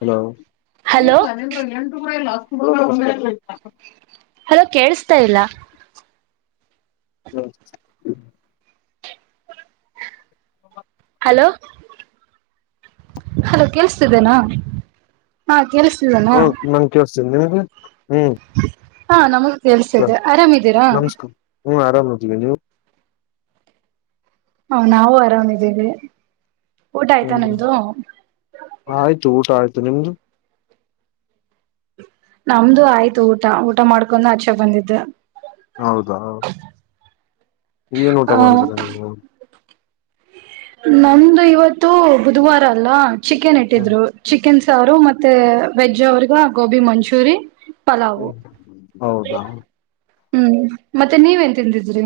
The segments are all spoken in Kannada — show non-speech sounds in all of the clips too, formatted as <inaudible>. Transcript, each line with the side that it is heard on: left: ಹ
right: ಹಲೋ
left: -ಇಲ್ಲ- ನಿ -ಎಂಟುರ ಇಲ್ಲ ಹ <unintelligible>
right: ಹಲೋ ಕೇಳಸ್ತಾ ಇಲ್ಲ.
left: ಹ <unintelligible> ಹ್ಮ <inaudible>
right: ಹಲೋ ಅಲೋ ಕೇಳಿಸತಿದ್ದೇನಾ ಹ <unintelligible> ಕತ
left: ಹ್ಮ <unintelligible> ಮಂಕಿ ಒಸ್ಂದ ನಿಮಗೆ ಹ್ಮ್
right: ಹಾ ನಮಗ್ ಕೆಳ್ಸಿ ದೆ ಆರಾಮಿದೀರಾ
left: ಹು ಆರಾಮ ಹಚಗ ನೀ
right: ಹಾ ನಾವು ಆರಾಮಿದ್ದೇವಿ
left: ಹ್ಮ ಆಯ್ತು ಊಟ ಆಯ್ತು ನಿಮ್ದು
right: ನಮ್ದು ಆಯ್ತು ಊಟ ಊಟ ಮಾಡ್ಕೊಂಡ್ ಹಾಚೆ ಬಂದಿದ್ದ
left: ಹೌದ ಏನ ಊಟ
right: ಆ
left: ಮಾಡಿದಿರಾ ನೀವು
right: ನಮ್ದು ಇವತ್ತು ಬುಧವಾರ ಅಲ್ಲ ಚಿಕೆನ್ ಇಟ್ಟಿದ್ರು ಚಿಕನ್ ಚಾರು ಮತ್ತೆ ವೆಜ್ ಅವ್ರಗ ಗೋಬಿ ಮಂಚೂರಿನ್
left: ಹ್ಮ್ ಹೌದಾ
right: ಹ್ಮ್ ಮತ್ತೆ ನೀವೇನ್ ತಿಂದಿದ್ರಿ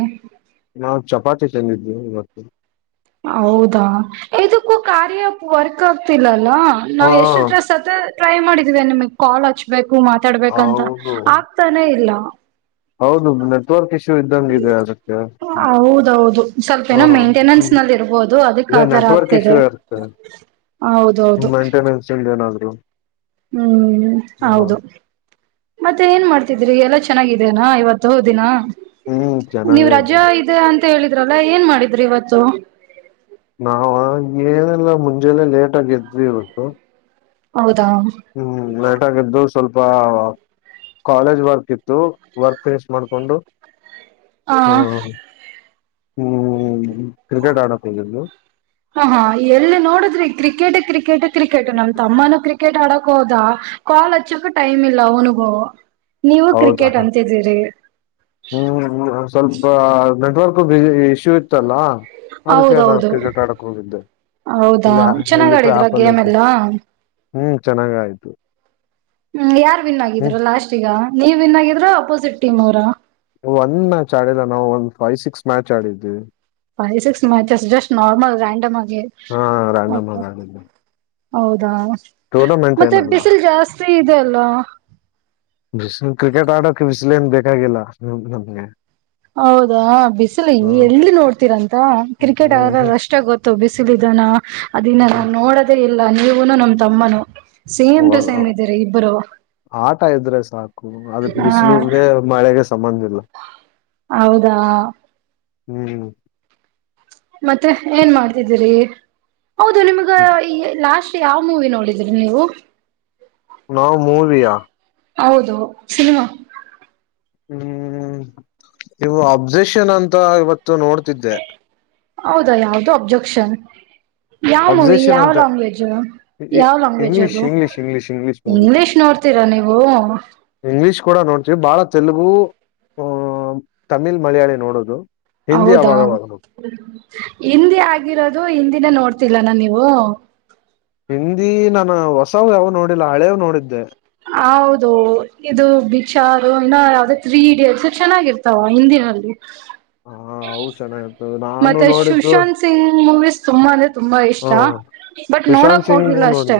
left: ನಾವು ಚಪಾತಿ ತೆಂದಿದ್ವಿ ಇವತ್ತು
right: ಹೌದಾ ಇದಕ್ಕೂ ಕಾರ್ಯ ವರ್ಕ್ ಆಗ್ತಿಲ್ಲಲ್ಲ ಅಲ
left: ಹಾ
right: ನಾವವು ಎಷ್ಟು ಡ್ರೆಸ್ತ್ತ ಟ್ರೈ ಮಾಡಿದೇ ನಿಮಗ್ ಕಾಲ್ ಹಚ್ಬೇಕು ಮಾತಾಡ್ಬೇಕಂತ
left: ಹೌದು
right: ಆಗ್ತಾನೇ ಇಲ್ಲ
left: ಇದ್ದ ಇದೆ ಅಗತ್ಯ
right: ಹೌದೌದು ಸ್ವಲ್ಪ ಏನೋ ಮೇಂಟೆನೆನ್ಸ್ ನಲ್ಲಿ ಇರ್ಬೋದು ಅದಕ್ ಆತರ
left: ನೆಟ್ವರ್ಕ್
right: ಆಗ್ತಿದೆ
left: ಇಶ್ಯೂ ಇರುತ್ತದೆ
right: ಹೌದೌದು
left: ಮೈಂಟೆನೆನ್ಸ್ ಇ ಏನಾದ್ರು
right: ಹ್ಮ್ ಹೌದು ಮತ್ತೆ ಏನ್ ಮಾಡ್ತಿದ್ರಿ ಎಲ್ಲ ಚೆನ್ನಾಗಿದೇನಾ ಇವತ್ತು ದಿನ
left: ಹ್ಮ್
right: ನೀವ್
left: ಚೆನ್ನಾಗೇ ಇದು
right: ರಜಾ ಇದೆ ಅಂತ ಹೇಳಿದ್ರಲ್ಲ ಏನ್ ಮಾಡಿದ್ರಿ ಇವತ್ತು
left: ನಾವ ಏನೆಲ್ಲ ಮುಂಜೆಲ್ಲ ಲೇಟ್ ಆಗಿದ್ವಿ ಇವತ್ತು
right: ಹೌದು
left: ಹ್ಮ್ ಲೇಟಾಗಿ ಎದ್ದು ಸ್ವಲ್ಪ ಕಾಲೇಜ್ ವರ್ಕ್ ಇತ್ತು ವರ್ಕ್ ಫಿನಿಶ್ ಮಾಡ್ಕೊಂಡು
right: ಹಾ
left: ಹ ಹ್ಮ್ ಕ್ರಿಕೆಟ್ ಆಡಕ್ ಹೋಗಿದ್ದು
right: ಹ ಹಾ ಎಲ್ಲ ನೋಡಿದ್ರಿ ಕ್ರಿಕೆಟ ಕ್ರಿಕೆಟ ಕ್ರಿಕೆಟ್ ನಮ್ ತಮ್ಮನೂ ಕ್ರಿಕೆಟ್ ಆಡಕ್ ಹೋದ ಕಾಲ್ ಹಚ್ಚಕ ಟೈಮ್ ಇಲ್ಲ ಅವನಿಗೂ ನೀವು
left: ಹೌದಾ
right: ಕ್ರಿಕೆಟ್
left: ಹ್ಮ್
right: ಅಂತಿದ್ದೀರಿ
left: ಸ್ವಲ್ಪ ನೆಟ್ವರ್ಕ್ ಬ ಇಶ್ಯೂ ಇತ್ತಲ್ಲ ಅದಕ್ಕೆ ನಾನು
right: ಹೌದೌದು
left: ಕ್ರಿಕೆಟ್ ಆಡಕ್ ಹೋಗಿದ್ದೆ ಇ
right: ಹೌದಾ ಚೆನ್ನಾಗ್
left: ಇಲ್ಲಿ
right: ಆಡಿದ್ರ
left: ಆಪಲ್
right: ಗೇಮ್
left: ಇರ್ತತ್ತು
right: ಎಲ್ಲಾ
left: ಹ್ಮ್ ಚೆನ್ನಾಗ ಆಯ್ತು
right: ಹ್ಮ್ ಯಾರ್ ವಿನ್
left: ಹ್ಮ್
right: ಆಗಿದ್ರ ಲಾಸ್ಟ್ ಈಗ ನೀವ್ ವಿನ್ ಆಗಿದ್ರ ಅಪೋಸಿಟ್ ಟೀಮ್ ಅವರ
left: ಒಂದ್ ಮ್ಯಾಚ್ ಆಡಿಲ್ಲ ನಾವು ಒಂದ್ ಫೈವ್ ಸಿಕ್ಸ್ ಮ್ಯಾಚ್ ಆಡಿದ್ವಿ
right: five six match just normal random
left: ಹಾ ರಾಂಡಮ್
right: ಹೌದಾ
left: ಟೂರ್ನಾಮೆಂಟ್
right: ಮತ್ತೆ
left: ಏನ ಅಲ್ಕ
right: ಬಿಸಿಲು ಜಾಸ್ತಿ ಇದೆ ಅಲ್ಲ
left: ಕ್ರಿಕೆಟ್ ಆಡೋ ಏನು ಬೇಕಾಗಿಲ್ಲ ನಮ್ಗೆ
right: ಹೌದಾ ಬಿಸಿಲು
left: ಹ್ಮ್
right: ಎಲ್ಲಿ ನೋಡ್ತೀರಂತ ಕ್ರಿಕೆಟ್ ಆದ
left: ಹ್ಮ್
right: ಅಷ್ಟೇ ಗೊತ್ತು ಬಿಸಿಲಿದ ಅದನ್ನ ನಾನ್ ನೋಡದೇ ಇಲ್ಲ ನೀವುನು ನಮ್ ತಮ್ಮನು ಸೇಮ್ ಟು ಸೇಮ್
left: ಹ್ಮ್
right: ಇದ್ದೀರಿ ಇಬ್ಬರು
left: ಆಟ ಇದ್ರೆ ಸಾಕು ಅದಕ್
right: ಹಾ
left: ಬಿಸಿಲುಗೆ ಮಳೆಗೆ ಸಂಬಂಧ ಇಲ್ಲ
right: ಹೌದಾ
left: ಹ್ಮ್
right: ಮತ್ತೆ ಏನ್ ಮಾಡ್ತಿದ್ದೀರಿ ಹೌದು ನಿಮ್ಗ ಈ ಲಾಸ್ಟ್ ಯಾವ್ ಮೂವಿ ನೋಡಿದ್ರಿ ನೀವು
left: ನಾವು ಮೂವಿಯಾ
right: ಹೌದು ಸಿನಿಮಾ
left: ಹ್ಮ್ ನೀವು ಅಬ್ಜೆಷನ್ ಅಂತ ಇವತ್ತು ನೋಡ್ತಿದ್ದೆ
right: ಹೌದಾ ಯಾವ್ದು ಅಬ್ಜೆಕ್ಷನ್ ಯಾವ ಮೂವಿ
left: ಅಬ್ಸೆಷನ್
right: ಯಾವ್
left: ಅಂತ
right: ಲ್ಯಾಂಗ್ವೇಜ್ ಯಾವ್ ಲಾಂಗ್ ಗ್ವೇಜ್
left: ಇಂಗ್ಲಿಷ್
right: ಅದು
left: ಇಂಗ್ಲಿಷ್ ಇಂಗ್ಲಿಷ್ ಮೂವಿ
right: ಇಂಗ್ಲಿಷ್ ನೋಡ್ತೀರಾ ನೀವು
left: ಇಂಗ್ಲಿಷ್ ಕೂಡ ನೋಡ್ತವಿ ಬಹಳ ತೆಲುಗು ಅ ತಮಿಳ್ ಮಲಯಾಳಿ ನೋಡುದು
right: ಹೌದಾ ಹಿಂದಿ ಆಗಿರೋದು. ದಿನ ನೋಡ್ತಿಲ್ಲ ನಾ ನೀವು.
left: ಹಿಂದಿ ನಾನು ಹೊಸವು ಯಾವ್ ನೋಡಿಲ್ಲ ಹಳೇವು ನೋಡಿದ್ದೆ.
right: ಹೌದು ಇದು ಬಿಚಾರ ಇನ್ನ ಯಾದ ತ್ರೀ ಇಡಿಯಟ್ಸ್ ಚೆನ್ನಾಗಿರ್ತಾವ ಹಿಂದಿನಲ್ಲಿ.
left: ಹಾ ಅವು ಚೆನ್ನಾಗಿರ್ತವೆ ನಾನು
right: ಮತ್ತೆ
left: ನೋಡಿದ್ದು
right: ಸುಶಾಂತ್ ಸಿಂಗ್ ಮೂವೀಸ್ ತುಂಬಾ ಅಂದ್ರೆ ತುಂಬಾ. ಹ ಇಷ್ಟ ಬಟ್
left: ಸುಶಾಂತ್
right: ನೋಡಕ್ ಹೋಗಿಲ್ಲ ಅಷ್ಟೇ.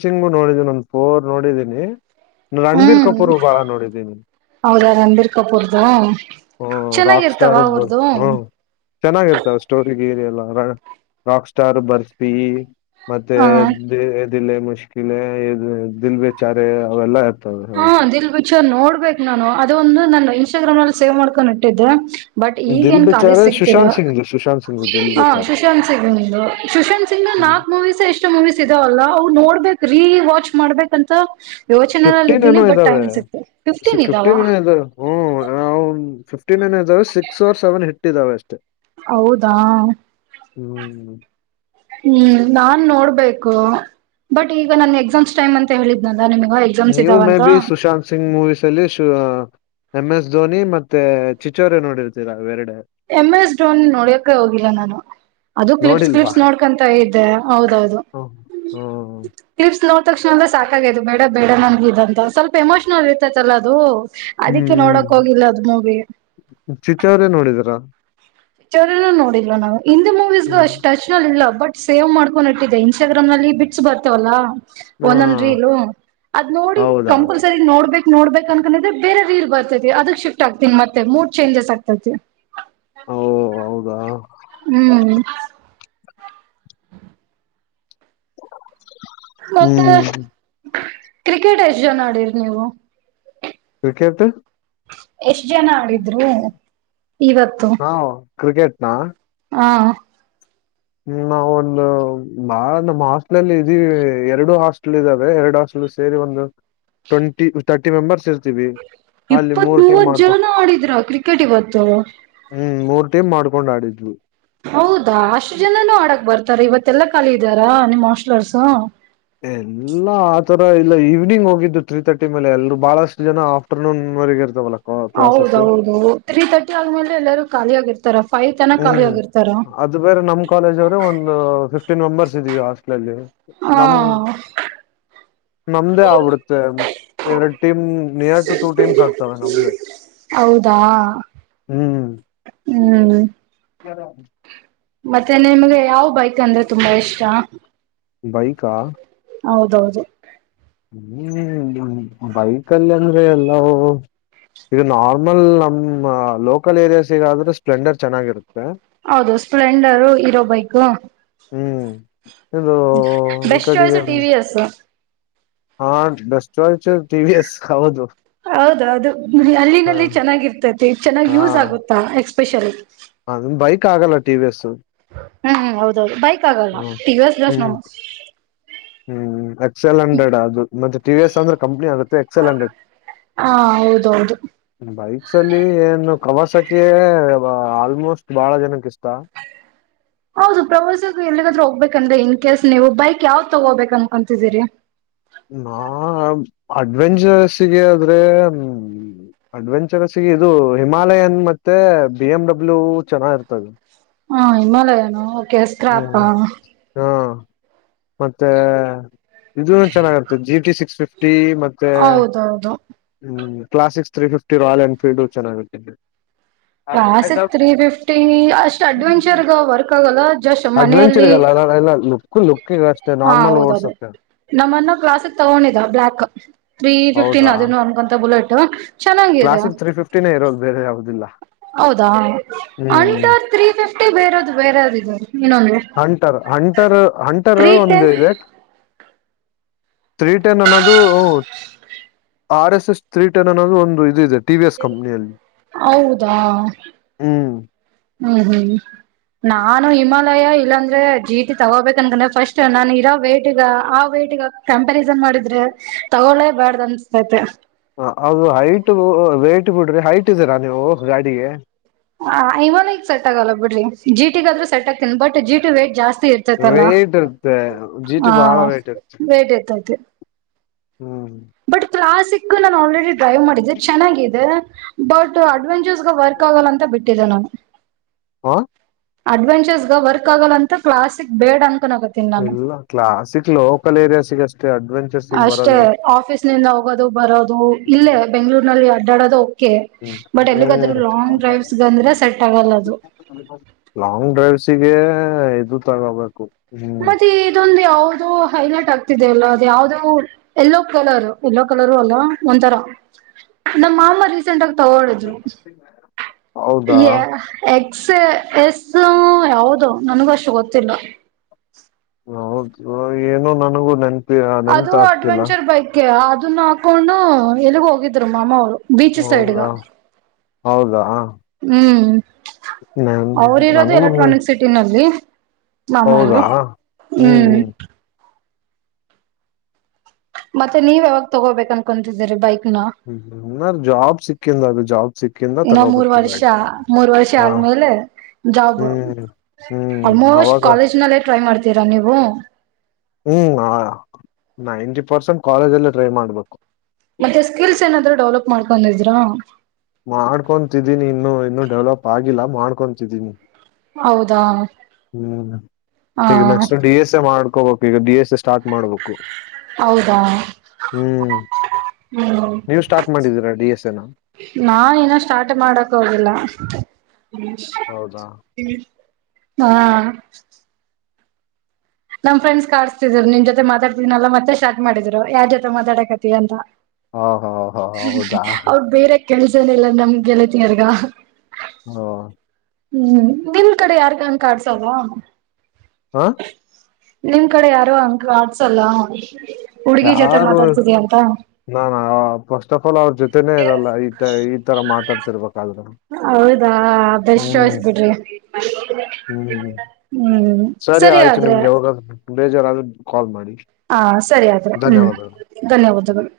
left: ಸಿಿಂಗು ನೋಡಿದ್ದೀನಿ ನಂದು ಪೋರ್ ನೋಡಿದ್ದೀನಿ ರಣಬೀರ್
right: ಹ್ಮ್
left: ಕಪೂರ್ ಬಾಳ ನೋಡಿದ್ದೀನಿ.
right: ಹೌದಾ ರಂಬೀರ್ ಕಪರ್ದು
left: ಹ್ಮ್ ರಾಕ್
right: ಚೆನ್ನಾಗಿರ್ತಾವ
left: ಸ್ಟಾರ್
right: ಅವಊರದು.
left: ಹ್ಮ್ ಚೆನ್ನಾಗಿರ್ತಾವ ಸ್ಟೋರಿ. ರಿಲ್ಲ ರಾಕ್ ಸ್ಟಾರ್ ಬರ್ಸ್ಪಿ ಮತ್ತೆ.
right: ಹ
left: ದಿಿಲ್ಲೇ ಮುಶ್ಕಿಲೆ ಇ ದಿಲ್ಬಚಾರ ಅವೆಲ್ಲಾ ಇರ್ತವೆ ಹೌದು.
right: ನೋಡ್ಬೇಕೇಕ್ ನಾನು ಅದ ಒಂದು ನನ್ನ ಇನ್ಸ್ಟಾಗ್ರಾಮ್ ನಲ್ಲಿ ಸೇವ್ ಮಾಡ್ಕೊಂಡ್ ಇಟ್ಟಿದ್ದೆ. ಬಟ್
left: ದಿಲ್
right: ಈಗೇನ್ ಕಾಲೇಜ್
left: ಬೇಚಾರೆ
right: ಸಿಗ್ತಿರ.
left: ಸುಶಾಂತ್ ಸಿಂಗ್ದು ಸುಶಾಂತ್ ಸಿಂಗ್ದು ದಿಲ್
right: ಹಾ
left: ಬೇಚಾರೆ
right: ಸುಶಾಂತ್ ಸಿಂಗ್ಂದು ಸುಶಾಂತ್ ಸಿಂಗ್ ನ
left: ಹ್ಮ್
right: ನಾಕ್ ಮೂವೀಸ್ ಎಷ್ಟು ಮೂವೀಸ್ ಇದಾವಲ್ಲ ಅವವು ನೋಡ್ಬೇಕು. ರೀ ವಾಚ್ ಮಾಡ್ಬೇಕಂತ ಯೋಚನೆಲ್ಲ ಇದ.
left: ಇದಾವ ಫಿಫ್ಟನ್ ಏನೋ ಇದ ಹ್ಟ. ಫ ಇದಾವೆ ಸಿಕ್ಸ್ ಓರ್ ಸೆವೆನ್ ಇಟ್ಟ ಇದಾವೆ ಅಷ್ಟೇ.
right: ಹೌದಾ.
left: ಹ್ಮ್.
right: ಹ್ಮ್ ನಾನ್ ನೋಡ್ಬೇಕು ಬಟ್ ಈಗ ನನ್ ಎಕ್ಸಾಮ್ಸ್ ಟೈಮ್ ಅಂತ ಹೇಳಿದ್ದ್ನ.
left: ನೀನ್ಯೂ maybe Sushant Singh movies ಅಲ್ಲಿ ಶ. ಎಂ ಎಸ್ ಧೋನಿ ಮತ್ತೆ ಚಿಚೋರೆ ನೋಡಿರ್ತೀರಾ ಬೇರಡೆ.
right: ಎಮ್ ಎಸ್ ಡೋನ್ ನೋಡಿಯಕ ಹೋಗಿಲ್ಲ ನಾನು. ಅದು ಕ್ಲಿಪ್ಸ್
left: ನೋಡಿಲ್ವಾ
right: ಕ್ಲಿಪ್ಸ್ ನೋಡ್ಕೊಂತ ಇದ್ದೆ ಹೌದೌದು.
left: ಹ್ಮ.
right: ಕ್ಲಿಪ್ಸ್ ನೋಡ್ ತಕ್ಷಣ ಅಂದ್ರೆ ಸಾಕಾಗದು ಬೇಡ ಬೇಡ ನನ್ಗೆ ಇ ಅಂತ ಸ್ವಲ್ಪ ಎಮೋಷನಲ್ ಇರ್ತೈತಲ್ಲ ಅದು.
left: ಹ್ಮ್
right: ಅದಿಕ್ಕೆ
left: ಹ್ಮ್.
right: ನೋಡಕ್ ಹೋಗಿಲ್ಲ ಅದ್ ಮೂವಿ.
left: ಚಿಚೋರೆ ನೋಡಿದೀರಾ
right: ಪಿಕ್ಚರ್ ನೋಡಿಲ್ವಾ ನಾವು ಹಿಂದಿ ಮೂವೀಸ್ಗು
left: ಹ್ಮ್
right: ಅಷ್ಟ್ ಟಚ್ ನಲ್ಲಿ ಇಲ್ಲ ಬಟ್. ಸೇವ್ ಮಾಡ್ಕೊಂಡ್ ಇಟ್ಟಿದ್ದೆ ಇನ್ಸ್ಟಾಗ್ರಾಮ್ ನಲ್ಲಿ ಬಿಟ್ಸಸ್ ಬರ್ತವಲ್ಲಾ.
left: ಹಾ
right: ಒಂದೊಂದ ರೀಲು ಅದ್ ನೋಡಿ
left: ಹೌದಾ
right: ಕಂಪಲ್ಸರಿ ನೋಡ್ಬೇಕ. ನೋಡ್ಬೇಕಕ್ ಅನ್ಕಿದ್ರೆ ಬೇರೆ ರೀಲ್ ಬರ್ತೈತಿ ಅದಕ್ ಶಿಫ್ಟ್ ಆಗ್ತ ಮತ್ತೆ ಮೂಡ್ ಚೇಂಜಸ್ ಆಗ್ತೈತಿ.
left: ಓ ಹೌದಾ
right: ಹ್ಮ್ ಮತ್ತೆ
left: ಹ್ಮ್
right: ಕ್ರಿಕೆಟ್ ಎಷ್ಟ ಜನ ಆಡಿರಿ ನೀವು.
left: ಕಿಕೆತ್ತು.
right: ಎಷ್ಟ್ ಜನ ಆಡಿದ್ರು ಇವತ್ತು.
left: ಹಾ ಕ್ರಿಕೆಟ್ನಾ.
right: ಹಾ.
left: ಹ್ಮ ನಾವ ಒಂದು ಬಾ ನಮ್ಮ್ ಹಾಸ್ಟ್ಲ್ ಅಲ್ಲಿ ಇದೀ ಎರಡು ಹಾಸ್ಟ್ಲ್ ಇದ್ದಾವೆ ಎರಡು ಹಾಸ್ಟ್ಲ್. ಸೇರಿ ಒಂದು ಟ್ವೆಂಟಿ ತರ್ಟಿ ಮೆಂಬರ್ಸ್ ಇರ್ತೀವಿ. ಅಲ್ಲಿ
right: ಇಪ್ಪತ್
left: ಮೂರ್ ಟೀಮ್
right: ಮೂವತ್ತು
left: ಮಾಡ್ಕೊ
right: ಜನ ಆಡಿದ್ರ ಕ್ರಿಕೆಟ್ ಇವತ್ತು.
left: ಮೇ ಮಾಡ್ಕೊಂಡ್ ಆಡಿದ್ವು.
right: ಹೌದಾ ಅಷ್ಟು ಜನನುೂ ಆಡಕ್ ಬರ್ತಾರೆ ಇವತ್ತೆಲ್ಲಾ ಕಖಾಲಿ ಇದಾರ ನಿಮ್ಮ್ ಮಾಸ್ಲರ್ಸ್.
left: ಎಲ್ಲಾ. ರ ಇಲ್ಲ ಈವ್ನಿಂಗ್ ಹೋಗಿದ್ದು ತ್ರೀ ತರ್ಟಿ ಮೇಲೆ ಎಲ್ರು ಬಹಳಷ್ಟ ಜನ ಆಫ್ಟರ್ನೂನ್ರೆಗ ಇರ್ತವಲ್ಲ.
right: ಹೌದೌದು ತ್ರೀ ತರ್ಟಿ ಆದ್ಮೇಲೆ ಎಲ್ಲರೂ ಖಾಲಿ ಆಗಿರ್ತಾರ. ಫೈವ್ ತನ ಖಾಲಿ
left: ಹ್ಮ್
right: ಆಗಿರ್ತಾರ.
left: ಅದು ಬೇರೆ ನಮ್ ಕಾಲೇಜ್ ಅವರು ಒಂದು ಫಿಫ್ಟೀನ್ ಮೆಂಬರ್ಸ್ ಇದೀವಿ ಹಾಸ್ಟ್ಲ ಅಲ್ಲಿ.
right: ಹಾ.
left: ನಮ್ದೇ ಆಗ್ಬಿಡುತ್ತೆ ಎರಡ್ team near to two teams ಆಗ್ತವೆ ನಮ್ದೆ.
right: ಹೌದಾ
left: ಹ್ಮ್
right: ಹ್ಮ್.
left: <unintelligible>
right: ಮತ್ತೆ ನಿಮ್ಗೆ ಯಾವ್ ಬೈಕ್ ಅಂದ್ರ.
left: ಬೈಕಾ
right: ಹೌದೌದು
left: ಹ್ಮ್ ಬೈಕ್ಲ್ಲಿ ಅಂದ್ರೆ ಎಲ್ಲ ಈಗ ನಾರ್ಮಲ್ ನಮ್ಮ್ ಲೋಕಲ್ ಏರಿಯಾಸ್ಗಾದ್ರೆ ಸ್ಪ್ಲೆಂಡರ್ ಚೆನ್ನಾಗಿರುತ್ತೆ
right: ಹೌದು ಸ್ಪ್ಲೆಂಡರು ಇರೋ ಬೈಕ್
left: ಹ್ಮ್ ಇದು ಈ
right: ಬೆಸ್ಟ್ ಚಾಯ್ಸ್
left: ಕಡೆಗೆ
right: ಟಿ ವಿ ಎಸ್.
left: ಹಾ ಸ್ ಟಿಿವಿಯಸ್ ಹೌದು
right: ಹೌದೌದು
left: ಹ
right: ಅಲ್ಲಿನಲ್ಲಿ ಚೆನ್ನಾಗಿರ್ತೈತಿ ಚೆನ್ನಾಗ್
left: ಹಾ
right: ಯೂಸ್ ಆಗುತ್ತಾ ಎಕ್ಸ್ಪೆಷಲ್
left: ಅದನ್ ಬೈಕ್ ಆಗಲ್ಲ ಟವ ಎಸ್
right: ಹ್ಮ್ ಹೌದೌದು ಬೈಕ್ ಆಗಲ್ಲ
left: ಹ್ಮ್
right: ಟಿ ಎಸ್ ದೋಶ್ ನೋ
left: ಹ್ಮ್ ಹ್ಮ್ ಎಕ್ಸ್ ಎಲ್ ಹಂಡ್ರೆಡ್ ಅದು ಮತ್ತೆ ಟಿ ಎಸ್ ಅಂದ್ರೆ ಕಂಪ್ನಿ ಆಗುತ್ತೆ ಎಕ್ಸಲ್ ಹಂಡ್ರೆಡ್
right: ಹಾ ಹೌದೌದು
left: ಭೈ ಕ್ಸ ಅಲ್ಲಿ ಏನು ಕವಸಕ್ಕೆ ಆಲ್ಮೋಸ್ಟ್ ಬಹಳ ಜನಕ್ಕೆ ಇಷ್ಟ
right: ಹೌದು ಪ್ರವಾಸ ಎಲ್ಲಿಗಾದ್ರೂ ಹೋಗ್ಬೇಕಂದ್ರೆ ಇನ್ ಕೇಸ್ ನೀವು ಬೈಕ್ ಯಾವ್ ತಗೋಬೇಕ ಅನ್ಕೊಂತಿದೀರಿ
left: ನಾ ಅಡ್ವೆಂಚರಸ್ಗೆ ಆದ್ರೆ ಅಡ್ವೆಂಚರಸ್ಗೆ ಇದು ಹಿಮಾಲಯನ್ ಮತ್ತೆ ಬಿ ಎಮ್ ಡಬ್ಲ್ಯೂ ಚೆನ್ನಾಗಿ ಇರ್ತದೆ
right: ಹಾ ಹಿಮಾಲಯನು
left: ಹ್ಮ್
right: ಓೆಾಪಾ
left: ಹಾ ಮತ್ತೆ ಇದು ಚೆನ್ನಾಗಿರುತ್ತೆ ಜಿ ಟಿ ಸಿಕ್ಸ್ ಫಿಫ್ಟಿ ಮತ್ತೆ
right: ಹೌದೌದು
left: ಹ್ಮ್ ಕ್ಲಾಸಕ್ ತ್ರೀ ಫ್ಟ ರಾಯಲ್ ಎನ್ಫೀಲ್ಡ್ ಚೆನ್ನಾಗುತ್ತತ್ತ
right: ಕಾಸ್ತ್ ತ್ರೀ ಫಿಫ್ಟಿ ಅಷ್ಟ್ ಅಡ್ವೆಂಚರ್ಗ ವರ್ಕ್ ಆಗಲ್ಲ ಜಸ್ಟ್ ಮನೆಯಲ್ಲಿ
left: ಅಡ್ವೆಂಚರ್ಗಲ್ಲ ಎಲ್ಲ ಲುಕ್ ಲುಕ್ಗ ಅಷ್ಟೆ
right: ಹಾ
left: ನಾರ್ಮಲ್
right: ಹೌದೌದು
left: ಓಡ್ಸುತ್ತೆ
right: ನಮ್ಮನ್ನ ಕ್ಲಾಸಕ್ ತಗೊಂಡಿದ ಬ್ಲ್ಯಾಕ್ ತ್ರೀ ಫಿಫ್ಟೀನ್ ಅದನ್ನು ಅನ್ಕೊಂತ ಬುಲೆಟ್ ಚೆನ್ನಾಗಿದೆ
left: ಕ್ಲಾಸಸ್ಿಗೆ ತ್ರೀ ಫಿಫ್ಟಿನೇ ಇರೋದು ಬೇರೆ ಯಾವ್ದದಿಲ್ಲ
right: ಹೌದಾ ಅಟ ೀ ಫಿಫ್ಟಿ ಬೇರೆ ಬೇರೆ ಇದಾರೆ
left: ಹಂಟರ್ ಹಂಟರ್ ಹಂಟರ್
right: ತ್ರೀ
left: ಒಂದು
right: ಟೆನ್
left: ಇದೆ ಥೀ ಟೆನ್ ಅನ್ನೋದು ಆರ್ ಎಸ್ ಎಸ್ ತ್ರ್ರೀಟನ್ ಅನ್ನೋದು ಒಂದು ಇದು ಇದೆ ಟಿ ವಿ ಎಸ್ ಕಂಪ್ನಿಯಲ್ಲಿ
right: ಹೌದಾ
left: ಹ್ಮ್
right: ಹ್ಮ್ ಹ್ಮ್ ನಾನು ಹಿಮಾಲಯ ಇ ಇಲ್ಲಾಂದ್ರೆ ಜೀಟಿ ತಗೋಬೇಕ ಅನ್ಕಂದ್ರೆ ಫಸ್ಟ್ ನಾನನ್ ಇರೋ ವೈಟ್್ಗ ಆ ವೈ್ಟಟ್ಗ ಕಂಪಾರಿಸನ್ ಮಾಡಿದ್ರೆ ತಗೊೊಳ್ಳೇ ಬಾರ್ದ ಅನ್ಸ್ತೈತೆ
left: ಹ ಅದು ಹೈಟ್ ವೇಟ್ ಬಿಡ್ರಿ ಹೈಟ್ ಇದ್ದೀರಾ ನೀವು ಗಾಡಿಗೆ
right: ಹ ಐಮನಗ್ ಸೆಟ್ ಆಗಲ್ಲ ಬಿಡ್ರಿ ಜೀಟಿಗ ಆದ್ರೂ ಸೆಟ್ ಆಗ್ತೀನಿ ಬಟ್ ಜಿಟಿ ವೇಟ್ ಜಾಸ್ತಿ ಇರ್ತೈತಲ್ಲ
left: ವೇಟ್ ಇರುತ್ತೆ ಜಿ ಟಿ
right: ಹಾ
left: ಬಹಳ ವೇಟ್ ಇರುತ್ತೆ
right: ಬೇಟ್ ಇರ್ತೈತಿ
left: ಹ್ಮ್
right: ಬಟ್ ಕ್ಲಾಸಿಕ್ ನಾನು ಆಲ್ರೆಡಿ ಡ್ರೈವ್ ಮಾಡಿದ್ದೆ ಚೆನ್ನಾಗಿದೆ ಬಟ್ ಅಡ್ವೆಂಚರ್ಸ್ಗ ವರ್ಕ್ ಆಗಲ್ಲ ಅಂತ ಬಿಟ್ಟಿದ್ದೆ ನಾನು
left: ಹ
right: ಅಡ್ವೆಂಚರ್ಸ್ಗ ವರ್ಕ್ ಆಗಲ್ಲ ಅಂತ ಕ್ಲಾಸಿಕ್ ಬೇಡ ಅಂತ
left: ಎಲ್ಲ ಕ್ಲಾಸಿಕ್ ಲೋಕಲ್ ಏರಿಯಾಸ್ಗ ಅಷ್ಟೇ ಅಡ್
right: ಅಷ್ಟೇ ಆಫೀಸ್ ನಿಂದ ಹೋಗೋದು ಬರೋದು ಇಲ್ಲೇ ಬೆಂಗ್ಳೂರ್ನಲ್ಲಿ ಅಡ್ಡಾಡೋದು
left: ಹ್ಮ್
right: ಬಟ್ ಎಲ್ಲಿಗಾದ್ರೂ
left: ಹ್ಮ್
right: ಲಾಂಗ್ ಡ್ರೈವ್ಸ್ಗಂದ್ರೆ ಸೆಟ್ ಆಗಲ್ಲ ಅದು
left: ಲಾಂಗ್ ಡ್ರೈವ್ಸಿಗೆ ಇದು ತಗೋಬೇಕು ಹ್ಮ್
right: ಮತ್ತೆ ದೊಂದು ಯ ಅದು ಹೈಲೈಟ್ ಆಗ್ತಿದೆ ಅಲ್ಲ ಅದು ಯಾವ್ದದು ಎಲ್ಲೋ ಕಲರ್ ಎಲ್ಲೋ ಕಲರು ಅಲ್ಲ ಒಂಥರ ನಮ್ಮ ಮಾಮ ರೀಸೆಂಟ್ ಆಗ ತಗಳಿದ್ರು
left: ಹೌದಾ
right: ಯ ಎ ಎಸ್ ಯಾವದು ನನ್ಗೂ ಅಷ್ಟು ಗೊತ್ತಿಲ್ಲ
left: ಹೌದು ಏನು ನನಗೂ ನನ್
right: ಅದು ಅಡ್ವೆಂಚರ್ ಬೈಕ್ ಅದನ್ನ ಹಾಕೊಂಡು ಎಲ್ಲಿಗ್ ಹೋಗಿದ್ರು ಮಾಮವರು ಬೀಚ್ ಸೈಡುಗಾ
left: ಹೌದಾ ಹೌದಾ
right: ಹ್ಮ್
left: ನನ್
right: ಅವರು ಇರೋದು
left: ನನಗೂ ನನ್
right: ಎಲೆಕ್ಟ್ರಾನಿಕ್ ಸಿಟಿನಲ್ಲಿ ಮಾಮ ಅವರು
left: ಹೌದಾ
right: ಹ್ಮ್ ಮತ್ತೆ ನೀವ್ ಯಾವಾಗ ತಗೋಬೇಕು ಅನ್ಕೊಂತಿದ್ದೀರಿ ಬೈಕ್
left: ಹ್ಮ್ಜಾಬ್ ಸಿಕ್ಕಿಂದ ಅದು ಜಾಬ್ ಸಿಕ್ಕಿಂದ
right: ಇನ್ನೊ ಮೂರ್
left: ತಗೋಬೇಕು
right: ವರ್ಷ
left: ಗಾಡಿ
right: ಮೂರ್ ವರ್ಷ
left: ಹ
right: ಜಾಬ್
left: ಹ್ಮ್
right: ಆಲ್ಮೋಸ್ಟ್
left: ಅವಾಗ
right: ಕಾಲೇಜ್ ನಲ್ಲ ಟ್ರೈ ಮಾಡ್ ರಾ ನೀವು
left: ಹ್ಮ್ ನೈಂಟಿ ಪರ್ಸೆಂಟ್ ಕಾಲೇಜಲ್ಲೇ ಟ್ರೈ ಮಾಡ್ಬೇಕು
right: ಮತ್ತೆ ಸ್ಕಿಲ್ಸ್ ಏನಾದ್ ಡೆವಲಪ್ ಮಾಡ್ಕೊಂಡಿದ್ರಾ
left: ಮಾಡ್ಕೊತಿದ್ದೀನಿ ಇನ್ನು ಇನ್ನು ಡೆವಲಪ್ ಆಗಿಲ್ಲ ಮಾಡ್ಕೊತಿದ್ದೀನಿ
right: ಹೌದಾ
left: ಹ್ಮ್
right: ಹ
left: ಈಗ ನೆಕ್ಸ್ಟ್ ಡಿ ಎಸ್ ಎ ಮಾಡ್ಕೋಬೇಕು ಈಗ ಡಿ ಎಸ್ ಎ ಸ್ಟಾರ್ಟ್ ಮಾಡ್ಬೇಕು
right: ಹೌದಾ
left: ಹ್ಮ್
right: ಹ್ಮ್
left: ನೀವು ಸ್ಟಾರ್ಟ್ ಮಾಡಿದ್ದೀರಾ ಡಿ ಎಸ್ ಎ ನ
right: ನಾ ನ ಸ್ಟಾರ್ಟ್ ಮಾಡಕ್ ಹೋಗಿಲ್ಲ
left: ಹೌದಾ
right: ಹಾ ನಮ್ ಫ್ರಂಡ್ಸ್ ಕಿಸಸ್ತಿದ್ರು ನಿನ್ ಜೊತೆ ಮಾತಾಡ್ತೀನಲ್ಲ ಮತ್ತೆ ಶ್ಟಾರ್ ಮಾಡಿದ್ರು ಯಾರ್ ಜೊತೆ ಮಾತಡಾಕತಿ ಅಂತ
left: ಹ ಹ ಹ ಹೌದಾ
right: ಅವ್ರ ಬೇರೆ ಕೆಲ್ಸನಲ್ಲ ನಮ್ ಗೆಲತಿಯರ್ಗ
left: ಹ್ಮ
right: ಹ್ಮ್ ನಿಮ ಕಡೆ ಯಾರ್ಗಂಗ ಕಡ್ಸವವಾ
left: ಹಾ
right: ನಿಮ್ ಕಡೆ ಯಾರೋ ಅಂಕ ಆಡ್ಸಲ್ಲ ಹುಡ್ಗಿ ಜೊತೆ ಮಾತಾಡ್ತಿದ ಅಂತ
left: ನಾಾನಾ ಫಸ್ಟ್ ಆಫ್ ಆಲ್ ಅವ್ರ ಜೊತೆನೇ ಇರಲ್ಲ ಈ ಈ ತರ ಮಾತಾಡ್ತ
right: ಹೌದಾ ಬೆಸ್ ಶೋಸ್ಬಿಡ್ರಿ
left: ಹ್ಮ್ ಹ್ಮ್ ಸರಿ ಆಯ್ತು ನಿಮ್ಗೆ ಯಾವಾಗ ಬೇಜಾರಾದ್ರೆ ಕಾಲ್ ಮಾಡಿ
right: ಸರಿಯಾದ್ರೆ ಹ್ಮ್
left: ಧನ್ಯವಾದಗಳು
right: ಧನ್ಯವಾದಗಳು